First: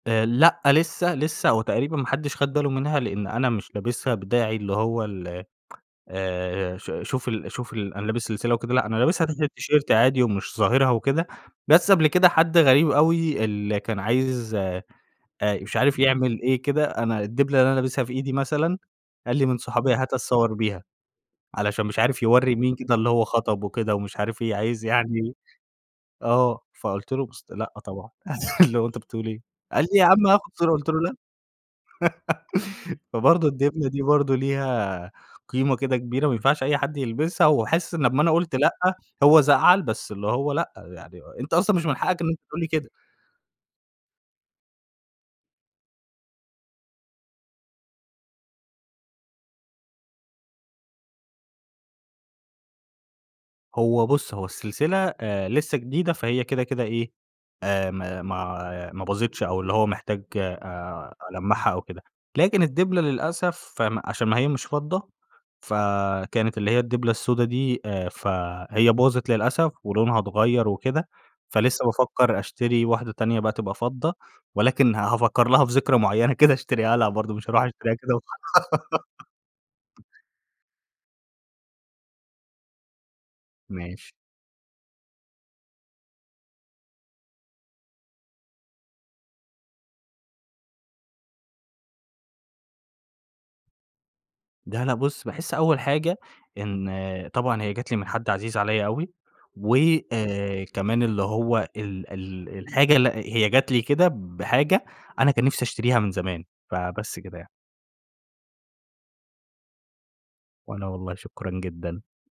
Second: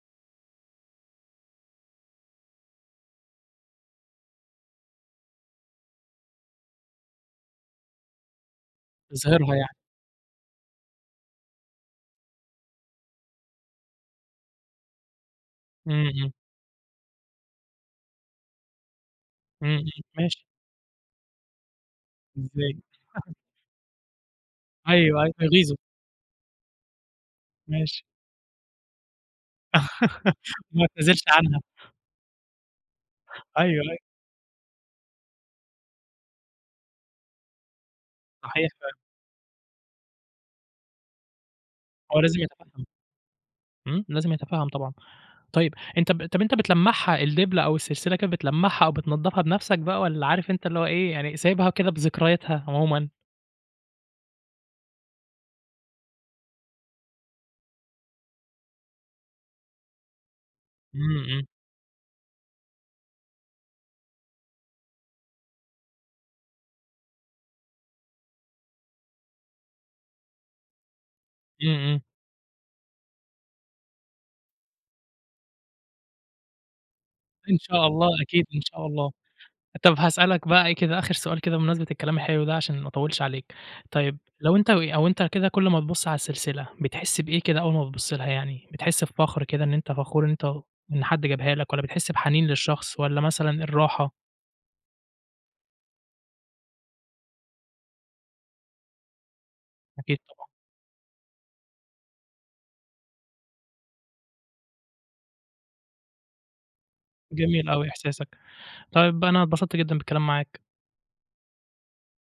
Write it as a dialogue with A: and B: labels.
A: آآ لأ لسه لسه هو تقريبًا ما حدّش خد باله منها، لأن أنا مش لابسها بداعي اللي هو ال آآ ش شوف ال شوف ال أنا لابس سلسلة وكده. لأ أنا لابسها تحت
B: تظهرها يعني.
A: التيشيرت عادي ومش ظاهرها وكده، بس قبل كده حد غريب أوي اللي كان عايز آآ مش
B: إمم
A: عارف
B: إمم.
A: يعمل إيه كده، أنا الدبلة اللي أنا لابسها في إيدي مثلًا، قال لي من
B: إمم إمم.
A: صُحابي "هات
B: ماشي.
A: أتصور بيها" علشان مش عارف يوّري مين
B: إزاي؟
A: كده اللي هو خطب وكده ومش عارف إيه، عايز
B: أيوه عايز
A: يعني
B: يغيظه.
A: آه فقُلت له بُصّ "لأ
B: ماشي.
A: طبعًا، اللي هو أنت بتقول إيه؟" قال لي: "يا عم هاخُد صورة،"
B: وما
A: قُلت له: "لأ."
B: اتنازلش عنها.
A: فبرضه
B: أيوه
A: الدبلة
B: أيوه.
A: دي برضه ليها قيمة كده كبيرة ما ينفعش أي حد يلبسها، وحاسس إن لما أنا قُلت
B: صحيح
A: لأ،
B: فعلًا.
A: هو زعل بس اللي هو لأ يعني أنت أصلًا مش من
B: هو
A: حقك إن
B: لازم
A: أنت تقول لي
B: يتفَهم.
A: كده!
B: إمم، لازم يتفَهم طبعًا. طيب أنت ب طَب أنت بتلَمّعها الدبلة أو السلسلة كده بتلَمّعها أو بتنضفها بنفسك بقى، والّا عارف أنت اللي هو إيه يعني سايبها وكده بذكرياتها عمومًا؟
A: هو بُصّ هو السلسلة آآ لسه جديدة فهي كده كده إيه، آآ، ما ما ما باظتش أو اللي هو محتاج آآ
B: إمم إمم.
A: ألمّعها أو كده، لكن الدبلة للأسف فم عشان ما هي مش فضة ف كانت اللي هي الدبلة السودة دي، آآ، فهي باظِت للأسف ولونها اتغَيّر وكده.
B: إمم
A: فلِسّه
B: إمم.
A: بافكر أشتري واحدة تانية بقى تبقى فضة، ولكن ه هافَكّر لها في ذكرى معينة كده أشتريها لها برضه مش
B: إن
A: هاروح
B: شاء
A: أشتريها
B: الله
A: كده وخ
B: أكيد إن شاء الله. طب هاسألك بقى إيه كده آخر سؤال كده بمناسبة الكلام الحلو ده عشان ما أطوّلش عليك،
A: ماشي.
B: طيب لو أنت و أو أنت كده كل ما تبُص على السلسلة بتحس بإيه كده أول ما بتبُص لها يعني، بتحس بفخر كده إن أنت فخور إن أنت واخ إن حد جابها لك والّا بتحس بحنين للشخص والّا مثلًا الراحة؟
A: لا لا بُصّ، باحس أول حاجة إن طبعًا هي جات لي من حد عزيز عليَّ أوي و
B: أكيد طبعًا.
A: آآ، كمان اللي هو ال ال الحاجة لأ هي جات لي كده بحاجة أنا كان نفسي أشتريها من زمان. فبس كده يعني.
B: جميل أوي إحساسك، طيب أنا اتبسطت جدًا بالكلام معاك.
A: وأنا والله شكرًا جدًا.